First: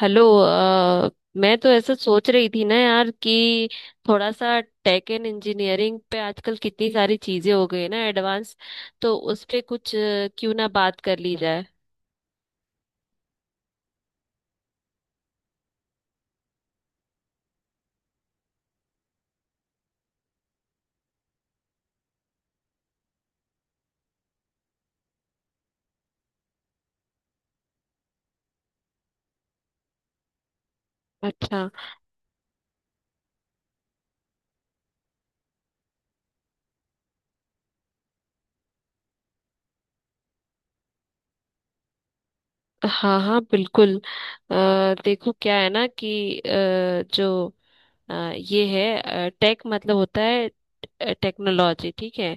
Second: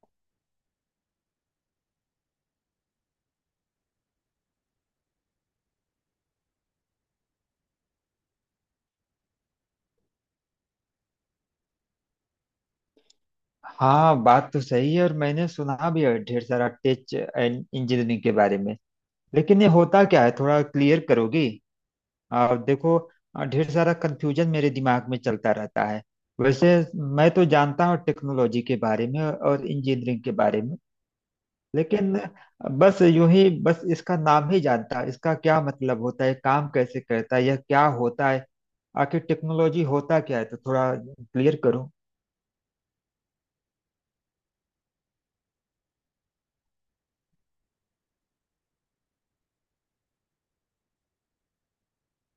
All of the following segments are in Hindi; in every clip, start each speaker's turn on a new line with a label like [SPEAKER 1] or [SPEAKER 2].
[SPEAKER 1] हेलो मैं तो ऐसा सोच रही थी ना यार कि थोड़ा सा टेक एंड इंजीनियरिंग पे आजकल कितनी सारी चीजें हो गई है ना एडवांस। तो उस पे कुछ क्यों ना बात कर ली जाए।
[SPEAKER 2] हाँ बात तो सही है, और मैंने सुना भी है ढेर सारा टेच एंड इंजीनियरिंग के बारे में। लेकिन ये होता क्या है, थोड़ा क्लियर करोगी? देखो, ढेर सारा कंफ्यूजन मेरे दिमाग में चलता रहता है। वैसे मैं तो जानता हूँ टेक्नोलॉजी के बारे में और इंजीनियरिंग के बारे में,
[SPEAKER 1] अच्छा।
[SPEAKER 2] लेकिन बस यूं ही बस इसका नाम ही जानता। इसका क्या मतलब होता है, काम कैसे करता है, यह क्या होता है, आखिर टेक्नोलॉजी होता क्या है? तो थोड़ा क्लियर करो।
[SPEAKER 1] हाँ हाँ बिल्कुल। देखो क्या है ना कि अ, ये है टेक मतलब होता है टेक्नोलॉजी। ठीक है।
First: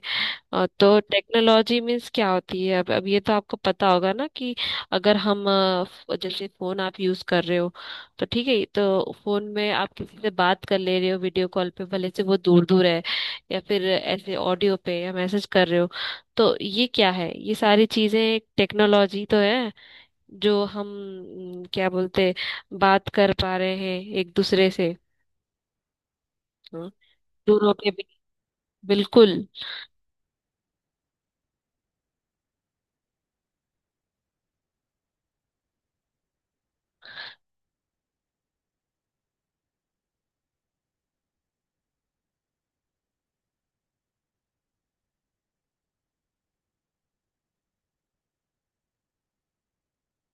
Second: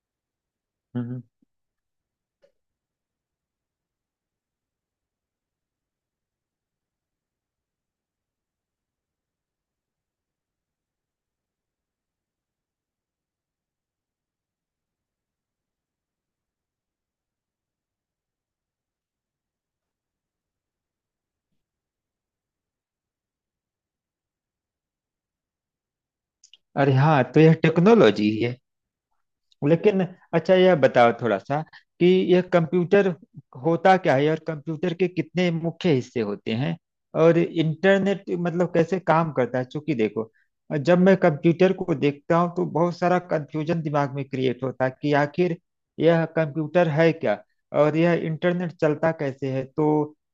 [SPEAKER 1] तो
[SPEAKER 2] हम्म। हम्म।
[SPEAKER 1] टेक्नोलॉजी मीन्स क्या होती है? अब ये तो आपको पता होगा ना कि अगर हम जैसे फोन आप यूज कर रहे हो, तो ठीक है, तो फोन में आप किसी से बात कर ले रहे हो वीडियो कॉल पे, भले से वो दूर दूर है, या फिर ऐसे ऑडियो पे या मैसेज कर रहे हो। तो ये क्या है, ये सारी चीजें एक टेक्नोलॉजी तो है, जो हम म, क्या बोलते हैं, बात कर पा रहे हैं एक दूसरे से। हाँ,
[SPEAKER 2] अरे हाँ, तो यह
[SPEAKER 1] दूर होके भी।
[SPEAKER 2] टेक्नोलॉजी ही है।
[SPEAKER 1] बिल्कुल।
[SPEAKER 2] लेकिन अच्छा, यह बताओ थोड़ा सा कि यह कंप्यूटर होता क्या है, और कंप्यूटर के कितने मुख्य हिस्से होते हैं, और इंटरनेट मतलब कैसे काम करता है? क्योंकि देखो, जब मैं कंप्यूटर को देखता हूँ तो बहुत सारा कंफ्यूजन दिमाग में क्रिएट होता है कि आखिर यह कंप्यूटर है क्या, और यह इंटरनेट चलता कैसे है। तो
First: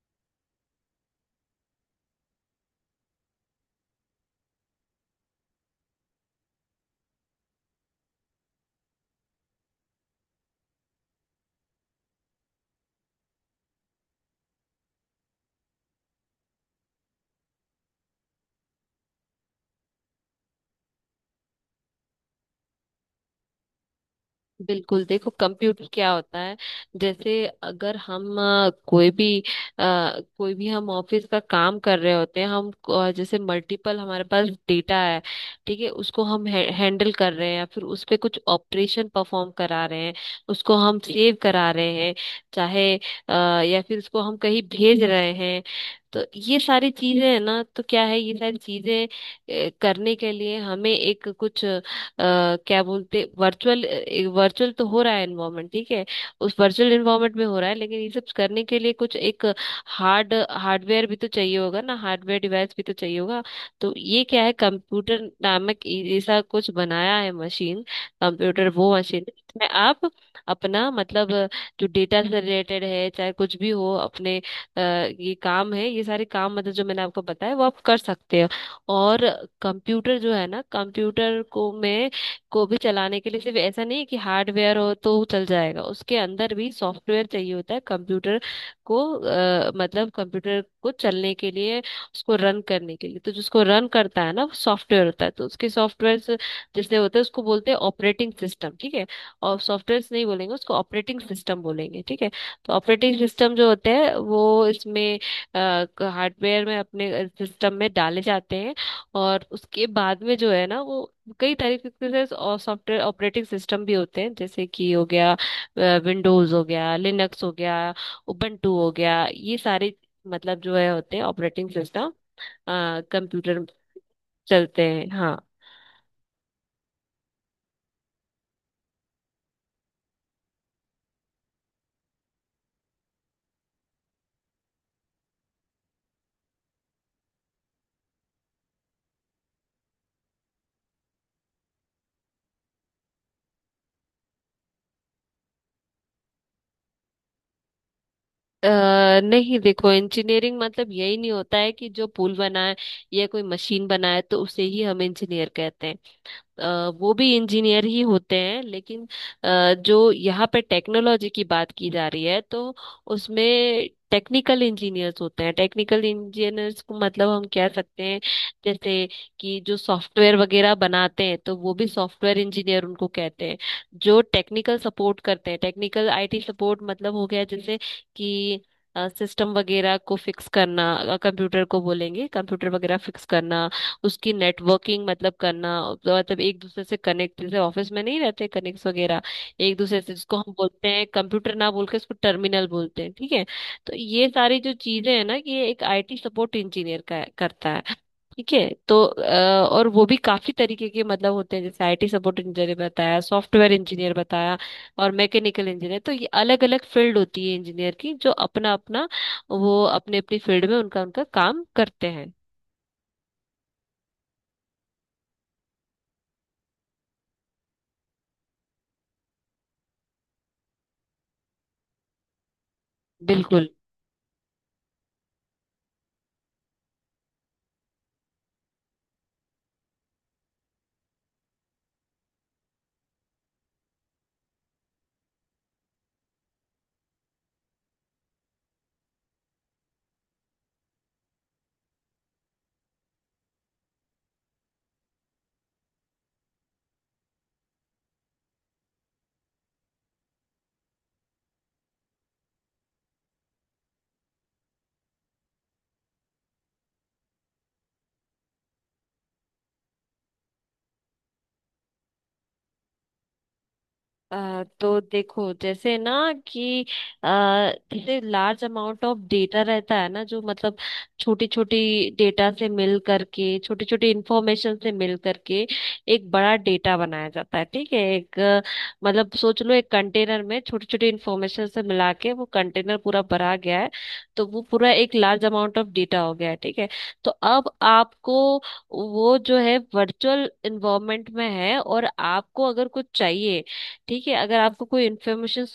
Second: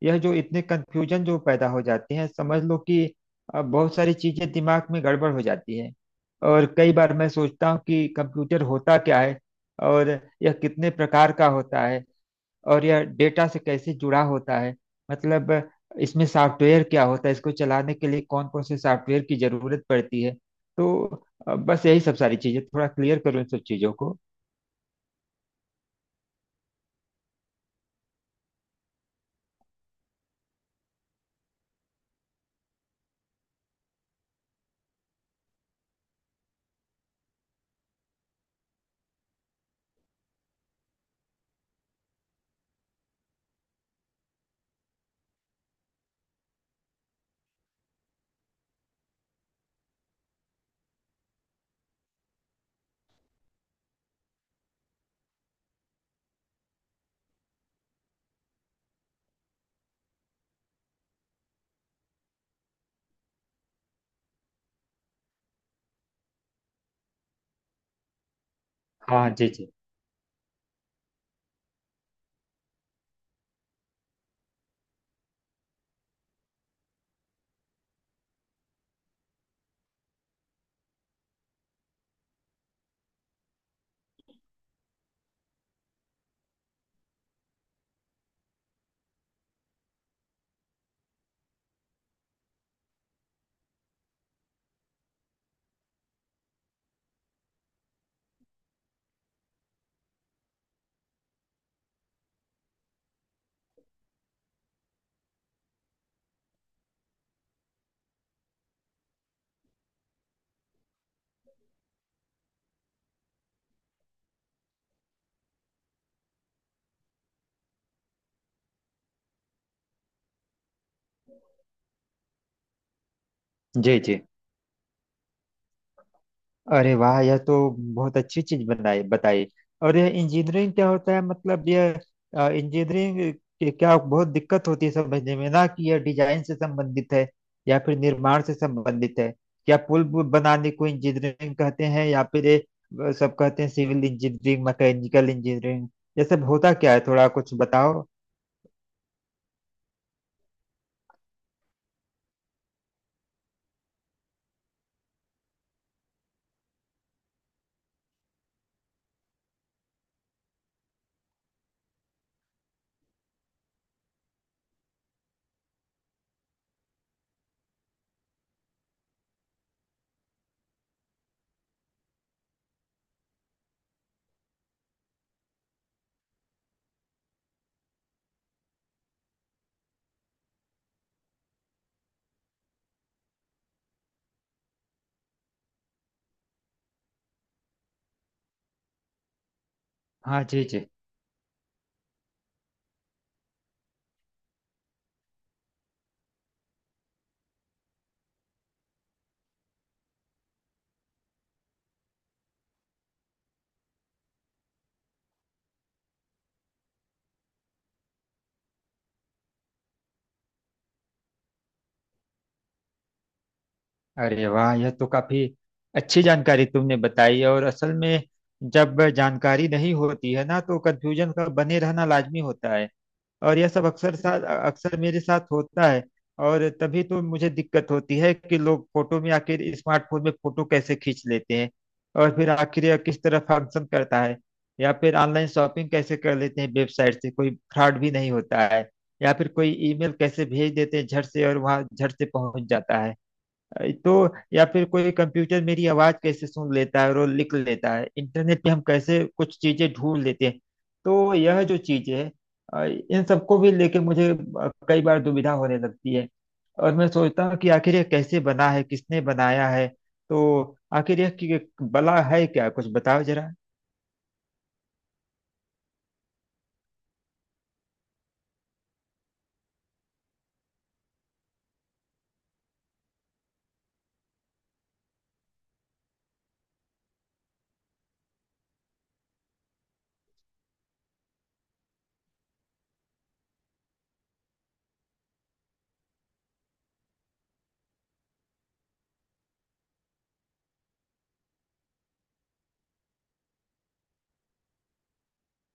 [SPEAKER 2] यह जो इतने कंफ्यूजन जो पैदा हो जाते हैं, समझ लो कि बहुत सारी चीजें दिमाग में गड़बड़ हो जाती है। और कई बार मैं सोचता हूँ कि कंप्यूटर होता क्या है, और यह कितने प्रकार का होता है, और यह डेटा से कैसे जुड़ा होता है। मतलब इसमें सॉफ्टवेयर क्या होता है, इसको चलाने के लिए कौन कौन से सॉफ्टवेयर की जरूरत पड़ती है। तो बस यही सब सारी चीजें थोड़ा क्लियर करो, इन सब चीजों को।
[SPEAKER 1] बिल्कुल देखो, कंप्यूटर क्या होता है। जैसे अगर हम अ, कोई भी हम ऑफिस का काम कर रहे होते हैं, हम जैसे मल्टीपल हमारे पास डेटा है, ठीक है, उसको हम हैंडल कर रहे हैं या फिर उस पे कुछ ऑपरेशन परफॉर्म करा रहे हैं, उसको हम सेव करा रहे हैं, चाहे अ, या फिर उसको हम कहीं भेज रहे हैं। तो ये सारी चीजें है ना, तो क्या है ये सारी चीजें करने के लिए हमें एक कुछ, क्या बोलते, वर्चुअल वर्चुअल तो हो रहा है एनवायरनमेंट, ठीक है, उस वर्चुअल एनवायरनमेंट में हो रहा है। लेकिन ये सब करने के लिए कुछ एक हार्ड हार्डवेयर भी तो चाहिए होगा ना, हार्डवेयर डिवाइस भी तो चाहिए होगा। तो ये क्या है, कंप्यूटर नामक ऐसा कुछ बनाया है मशीन, कंप्यूटर, वो मशीन
[SPEAKER 2] हाँ जी
[SPEAKER 1] जिसमें
[SPEAKER 2] जी।
[SPEAKER 1] आप अपना मतलब जो डेटा से रिलेटेड है, चाहे कुछ भी हो अपने, ये काम है, ये सारे काम मतलब जो मैंने आपको बताया, वो आप कर सकते हो। और कंप्यूटर जो है ना, कंप्यूटर को भी चलाने के लिए सिर्फ ऐसा नहीं है कि हार्डवेयर हो तो चल जाएगा, उसके अंदर भी सॉफ्टवेयर चाहिए होता है। कंप्यूटर को मतलब कंप्यूटर को चलने के लिए, उसको रन करने के लिए, तो जिसको रन करता है ना सॉफ्टवेयर होता है, तो उसके सॉफ्टवेयर जैसे होते हैं, उसको बोलते हैं ऑपरेटिंग सिस्टम, ठीक है, और सॉफ्टवेयर नहीं बोलेंगे, उसको ऑपरेटिंग सिस्टम बोलेंगे, ठीक है। तो ऑपरेटिंग सिस्टम जो होते हैं वो इसमें हार्डवेयर में अपने सिस्टम में डाले जाते हैं। और उसके बाद में जो है ना, वो कई तरीके के से और सॉफ्टवेयर ऑपरेटिंग सिस्टम भी होते हैं, जैसे कि हो गया विंडोज, हो गया लिनक्स, हो गया उबंटू, हो गया, ये सारे मतलब जो है होते हैं ऑपरेटिंग सिस्टम, कंप्यूटर
[SPEAKER 2] जी जी।
[SPEAKER 1] चलते हैं। हाँ।
[SPEAKER 2] अरे वाह, यह तो बहुत अच्छी चीज बनाई बताई। और यह इंजीनियरिंग क्या होता है, मतलब यह इंजीनियरिंग के क्या बहुत दिक्कत होती है समझने में ना, कि यह डिजाइन से संबंधित है या फिर निर्माण से संबंधित है, या बनाने को इंजीनियरिंग कहते हैं, या फिर ये सब कहते हैं सिविल इंजीनियरिंग, मैकेनिकल इंजीनियरिंग। यह सब होता क्या है, थोड़ा कुछ बताओ।
[SPEAKER 1] अ, नहीं देखो, इंजीनियरिंग मतलब यही नहीं होता है कि जो पुल बनाए या कोई मशीन बनाए तो उसे ही हम इंजीनियर कहते हैं। वो भी इंजीनियर ही होते हैं, लेकिन जो यहाँ पे टेक्नोलॉजी की बात की जा रही है, तो उसमें टेक्निकल इंजीनियर्स होते हैं। टेक्निकल इंजीनियर्स को मतलब हम कह सकते हैं जैसे कि जो सॉफ्टवेयर वगैरह बनाते हैं, तो वो भी सॉफ्टवेयर इंजीनियर उनको कहते हैं। जो टेक्निकल सपोर्ट करते हैं, टेक्निकल आईटी सपोर्ट, मतलब हो गया जैसे कि सिस्टम वगैरह को फिक्स करना, कंप्यूटर को बोलेंगे कंप्यूटर वगैरह फिक्स करना, उसकी नेटवर्किंग मतलब करना, तो मतलब एक दूसरे से कनेक्ट जैसे ऑफिस में नहीं रहते कनेक्ट वगैरह एक दूसरे से, जिसको
[SPEAKER 2] हाँ
[SPEAKER 1] हम
[SPEAKER 2] जी जी।
[SPEAKER 1] बोलते हैं कंप्यूटर ना बोल के इसको टर्मिनल बोलते हैं, ठीक है। तो ये सारी जो चीजें हैं ना कि ये एक आईटी सपोर्ट इंजीनियर का करता है, ठीक है। तो और वो भी काफी तरीके के मतलब होते हैं, जैसे आईटी सपोर्ट इंजीनियर बताया, सॉफ्टवेयर इंजीनियर बताया, और मैकेनिकल इंजीनियर, तो ये अलग अलग फील्ड होती है इंजीनियर की, जो अपना अपना वो अपने अपनी फील्ड में उनका उनका काम करते हैं।
[SPEAKER 2] अरे वाह, यह तो काफी अच्छी जानकारी तुमने बताई। और असल में जब जानकारी नहीं होती है ना, तो कंफ्यूजन का बने रहना लाजमी होता है। और यह
[SPEAKER 1] बिल्कुल।
[SPEAKER 2] सब अक्सर साथ, अक्सर मेरे साथ होता है। और तभी तो मुझे दिक्कत होती है कि लोग फोटो में आखिर स्मार्टफोन में फोटो कैसे खींच लेते हैं, और फिर आखिर यह किस तरह फंक्शन करता है। या फिर ऑनलाइन शॉपिंग कैसे कर लेते हैं, वेबसाइट से कोई फ्रॉड भी नहीं होता है। या फिर कोई ईमेल कैसे भेज देते हैं झट से, और वहां झट से पहुंच जाता है। तो या फिर कोई कंप्यूटर मेरी आवाज कैसे सुन लेता है और वो लिख लेता है, इंटरनेट पे हम कैसे कुछ चीजें ढूंढ लेते हैं। तो यह जो चीजें हैं, अ, इन सबको भी लेके मुझे कई बार दुविधा होने लगती है। और मैं सोचता हूँ कि आखिर यह कैसे बना है, किसने बनाया है। तो आखिर यह बला है क्या, कुछ बताओ जरा।
[SPEAKER 1] तो देखो जैसे ना कि अ, जैसे लार्ज अमाउंट ऑफ डेटा रहता है ना, जो मतलब छोटी छोटी डेटा से मिल करके, छोटी छोटी इंफॉर्मेशन से मिल करके एक बड़ा डेटा बनाया जाता है, ठीक है। एक मतलब सोच लो एक कंटेनर में छोटी छोटी इंफॉर्मेशन से मिला के वो कंटेनर पूरा भरा गया है, तो वो पूरा एक लार्ज अमाउंट ऑफ डेटा हो गया है, ठीक है। तो अब आपको वो जो है वर्चुअल इन्वायरमेंट में है, और आपको अगर कुछ चाहिए, ठीक है, अगर आपको कोई इन्फॉर्मेशन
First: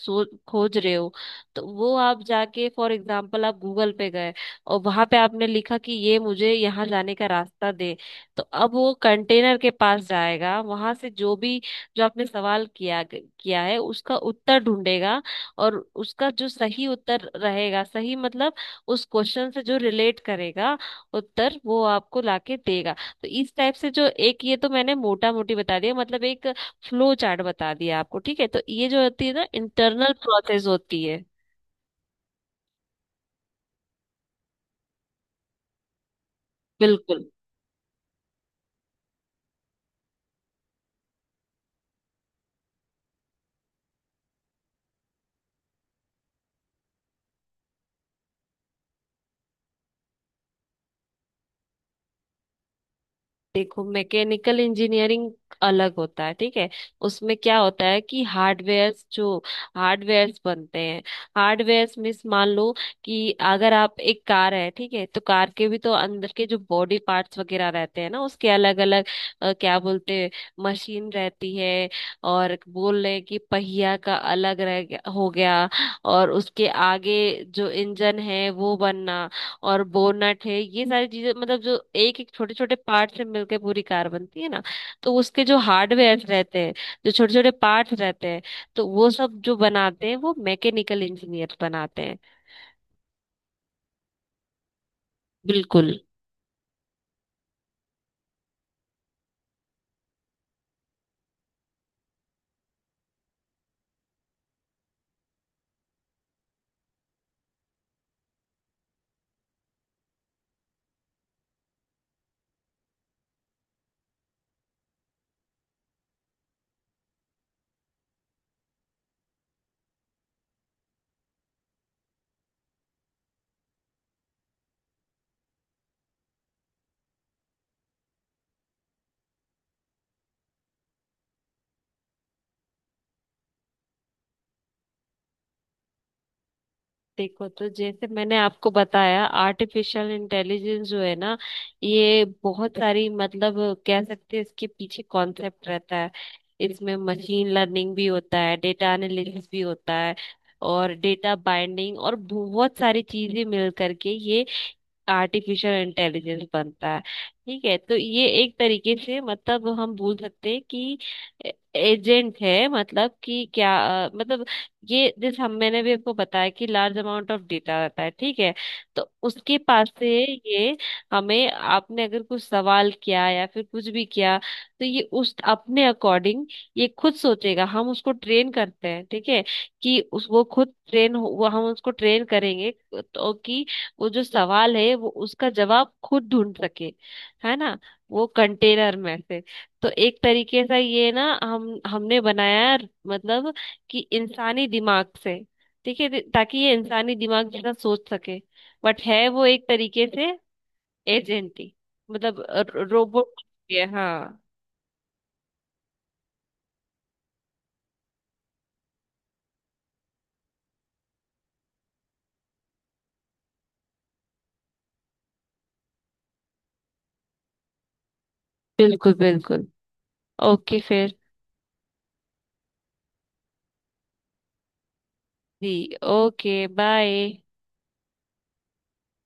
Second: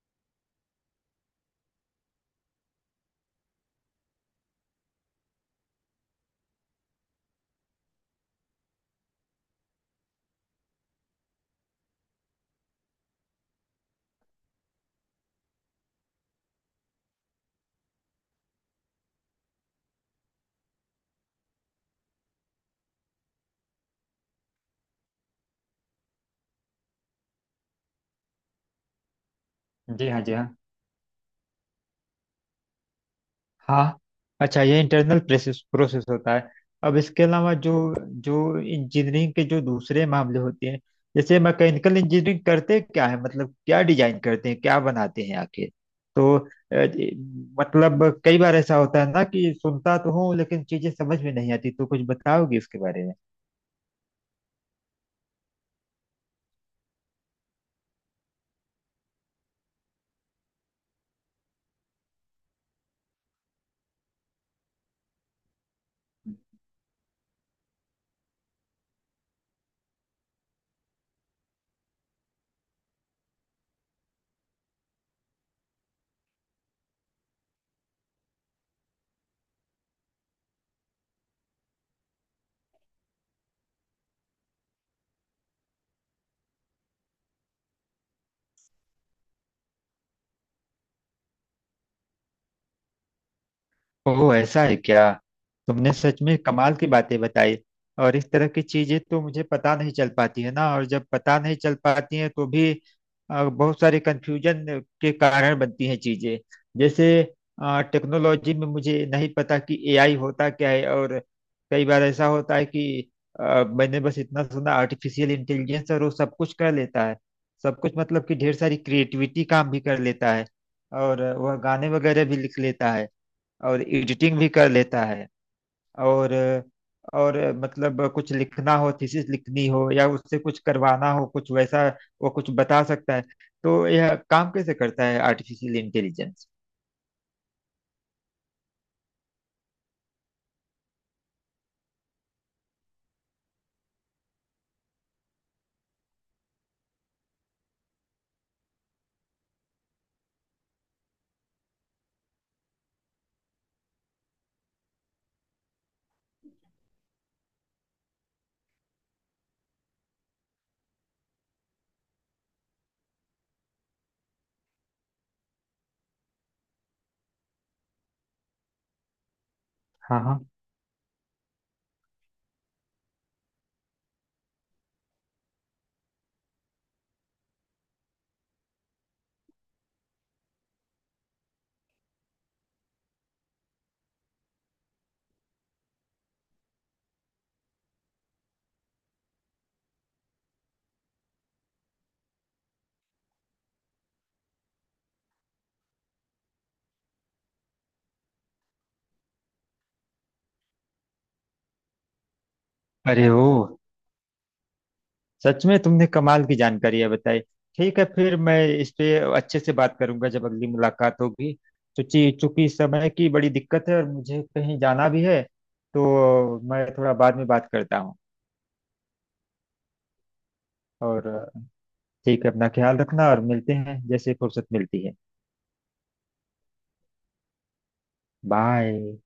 [SPEAKER 1] खोज रहे हो, तो वो आप जाके फॉर एग्जांपल आप गूगल पे गए, और वहां पे आपने लिखा कि ये मुझे यहाँ जाने का रास्ता दे, तो अब वो कंटेनर के पास जाएगा, वहां से जो भी, जो आपने सवाल किया किया है उसका उत्तर ढूंढेगा, और उसका जो सही उत्तर रहेगा, सही मतलब उस क्वेश्चन से जो रिलेट करेगा उत्तर, वो आपको लाके देगा। तो इस टाइप से जो एक, ये तो मैंने मोटा मोटी बता दिया, मतलब एक फ्लो चार्ट बता दिया आपको, ठीक है। तो ये जो होती है ना
[SPEAKER 2] जी
[SPEAKER 1] इंटरनल
[SPEAKER 2] हाँ। जी हाँ।
[SPEAKER 1] प्रोसेस होती है।
[SPEAKER 2] हाँ। अच्छा, ये इंटरनल प्रोसेस प्रोसेस होता है। अब
[SPEAKER 1] बिल्कुल।
[SPEAKER 2] इसके अलावा जो जो इंजीनियरिंग के जो दूसरे मामले होते हैं, जैसे मैकेनिकल इंजीनियरिंग करते क्या है, मतलब क्या डिजाइन करते हैं, क्या बनाते हैं आखिर? तो अ, ये- मतलब कई बार ऐसा होता है ना कि सुनता तो हूँ लेकिन चीजें समझ में नहीं आती। तो कुछ बताओगी इसके बारे में?
[SPEAKER 1] देखो मैकेनिकल इंजीनियरिंग अलग होता है, ठीक है। उसमें क्या होता है कि हार्डवेयर्स बनते हैं, हार्डवेयर्स मीन्स मान लो कि अगर आप एक कार है, ठीक है, तो कार के भी तो अंदर के जो बॉडी पार्ट्स वगैरह रहते हैं ना, उसके अलग अलग, क्या बोलते हैं, मशीन रहती है, और बोल रहे हैं कि पहिया का अलग रह गया हो गया, और उसके आगे जो इंजन है वो बनना, और बोनट है, ये सारी चीजें मतलब जो एक एक छोटे छोटे पार्ट से मिलकर पूरी कार बनती है ना, तो उसके जो हार्डवेयर रहते हैं, जो छोटे छोटे पार्ट्स रहते हैं, तो वो सब जो बनाते हैं वो मैकेनिकल इंजीनियर बनाते हैं।
[SPEAKER 2] ओह, ऐसा है क्या।
[SPEAKER 1] बिल्कुल।
[SPEAKER 2] तुमने सच में कमाल की बातें बताई। और इस तरह की चीजें तो मुझे पता नहीं चल पाती है ना, और जब पता नहीं चल पाती हैं तो भी बहुत सारे कंफ्यूजन के कारण बनती हैं चीजें। जैसे टेक्नोलॉजी में मुझे नहीं पता कि एआई होता क्या है। और कई बार ऐसा होता है कि मैंने बस इतना सुना आर्टिफिशियल इंटेलिजेंस, और वो सब कुछ कर लेता है। सब कुछ मतलब कि ढेर सारी क्रिएटिविटी काम भी कर लेता है, और वह गाने वगैरह भी लिख लेता है, और एडिटिंग भी कर लेता है, और और मतलब कुछ लिखना हो, थीसिस लिखनी हो, या उससे कुछ करवाना हो कुछ वैसा, वो कुछ बता सकता है। तो यह काम कैसे करता है आर्टिफिशियल इंटेलिजेंस?
[SPEAKER 1] देखो, तो जैसे मैंने आपको बताया, आर्टिफिशियल इंटेलिजेंस जो है ना, ये बहुत सारी मतलब कह सकते हैं इसके पीछे कॉन्सेप्ट रहता है। इसमें मशीन लर्निंग भी होता है, डेटा एनालिटिक्स भी होता है, और डेटा बाइंडिंग, और बहुत सारी चीजें मिल करके ये आर्टिफिशियल इंटेलिजेंस बनता है, ठीक है। तो ये एक तरीके से मतलब हम बोल सकते हैं कि एजेंट है, मतलब कि क्या, मतलब ये जैसे हम मैंने भी आपको बताया कि लार्ज अमाउंट ऑफ डेटा रहता है, ठीक है, तो उसके पास से
[SPEAKER 2] हाँ हाँ।
[SPEAKER 1] ये हमें, आपने अगर कुछ सवाल किया या फिर कुछ भी किया, तो ये उस अपने अकॉर्डिंग ये खुद सोचेगा, हम उसको ट्रेन करते हैं, ठीक है, कि उस वो खुद ट्रेन हो, वो हम उसको ट्रेन करेंगे तो कि वो जो सवाल है वो उसका जवाब खुद ढूंढ सके, है ना, वो कंटेनर में से। तो एक तरीके से ये ना हम हमने बनाया है, मतलब कि इंसानी दिमाग से, ठीक है, ताकि ये इंसानी दिमाग जैसा सोच सके, बट है वो एक तरीके से एजेंट ही, मतलब
[SPEAKER 2] अरे
[SPEAKER 1] रोबोट।
[SPEAKER 2] ओ,
[SPEAKER 1] हाँ।
[SPEAKER 2] सच में तुमने कमाल की जानकारी है बताई। ठीक है, फिर मैं इस पे अच्छे से बात करूंगा जब अगली मुलाकात होगी। चूंकि चूंकि समय की बड़ी दिक्कत है और मुझे कहीं जाना भी है, तो मैं थोड़ा बाद में बात करता हूँ।
[SPEAKER 1] बिल्कुल बिल्कुल। ओके फिर।
[SPEAKER 2] और ठीक है, अपना ख्याल रखना, और मिलते हैं जैसे फुर्सत मिलती है।
[SPEAKER 1] जी। Okay bye.
[SPEAKER 2] बाय।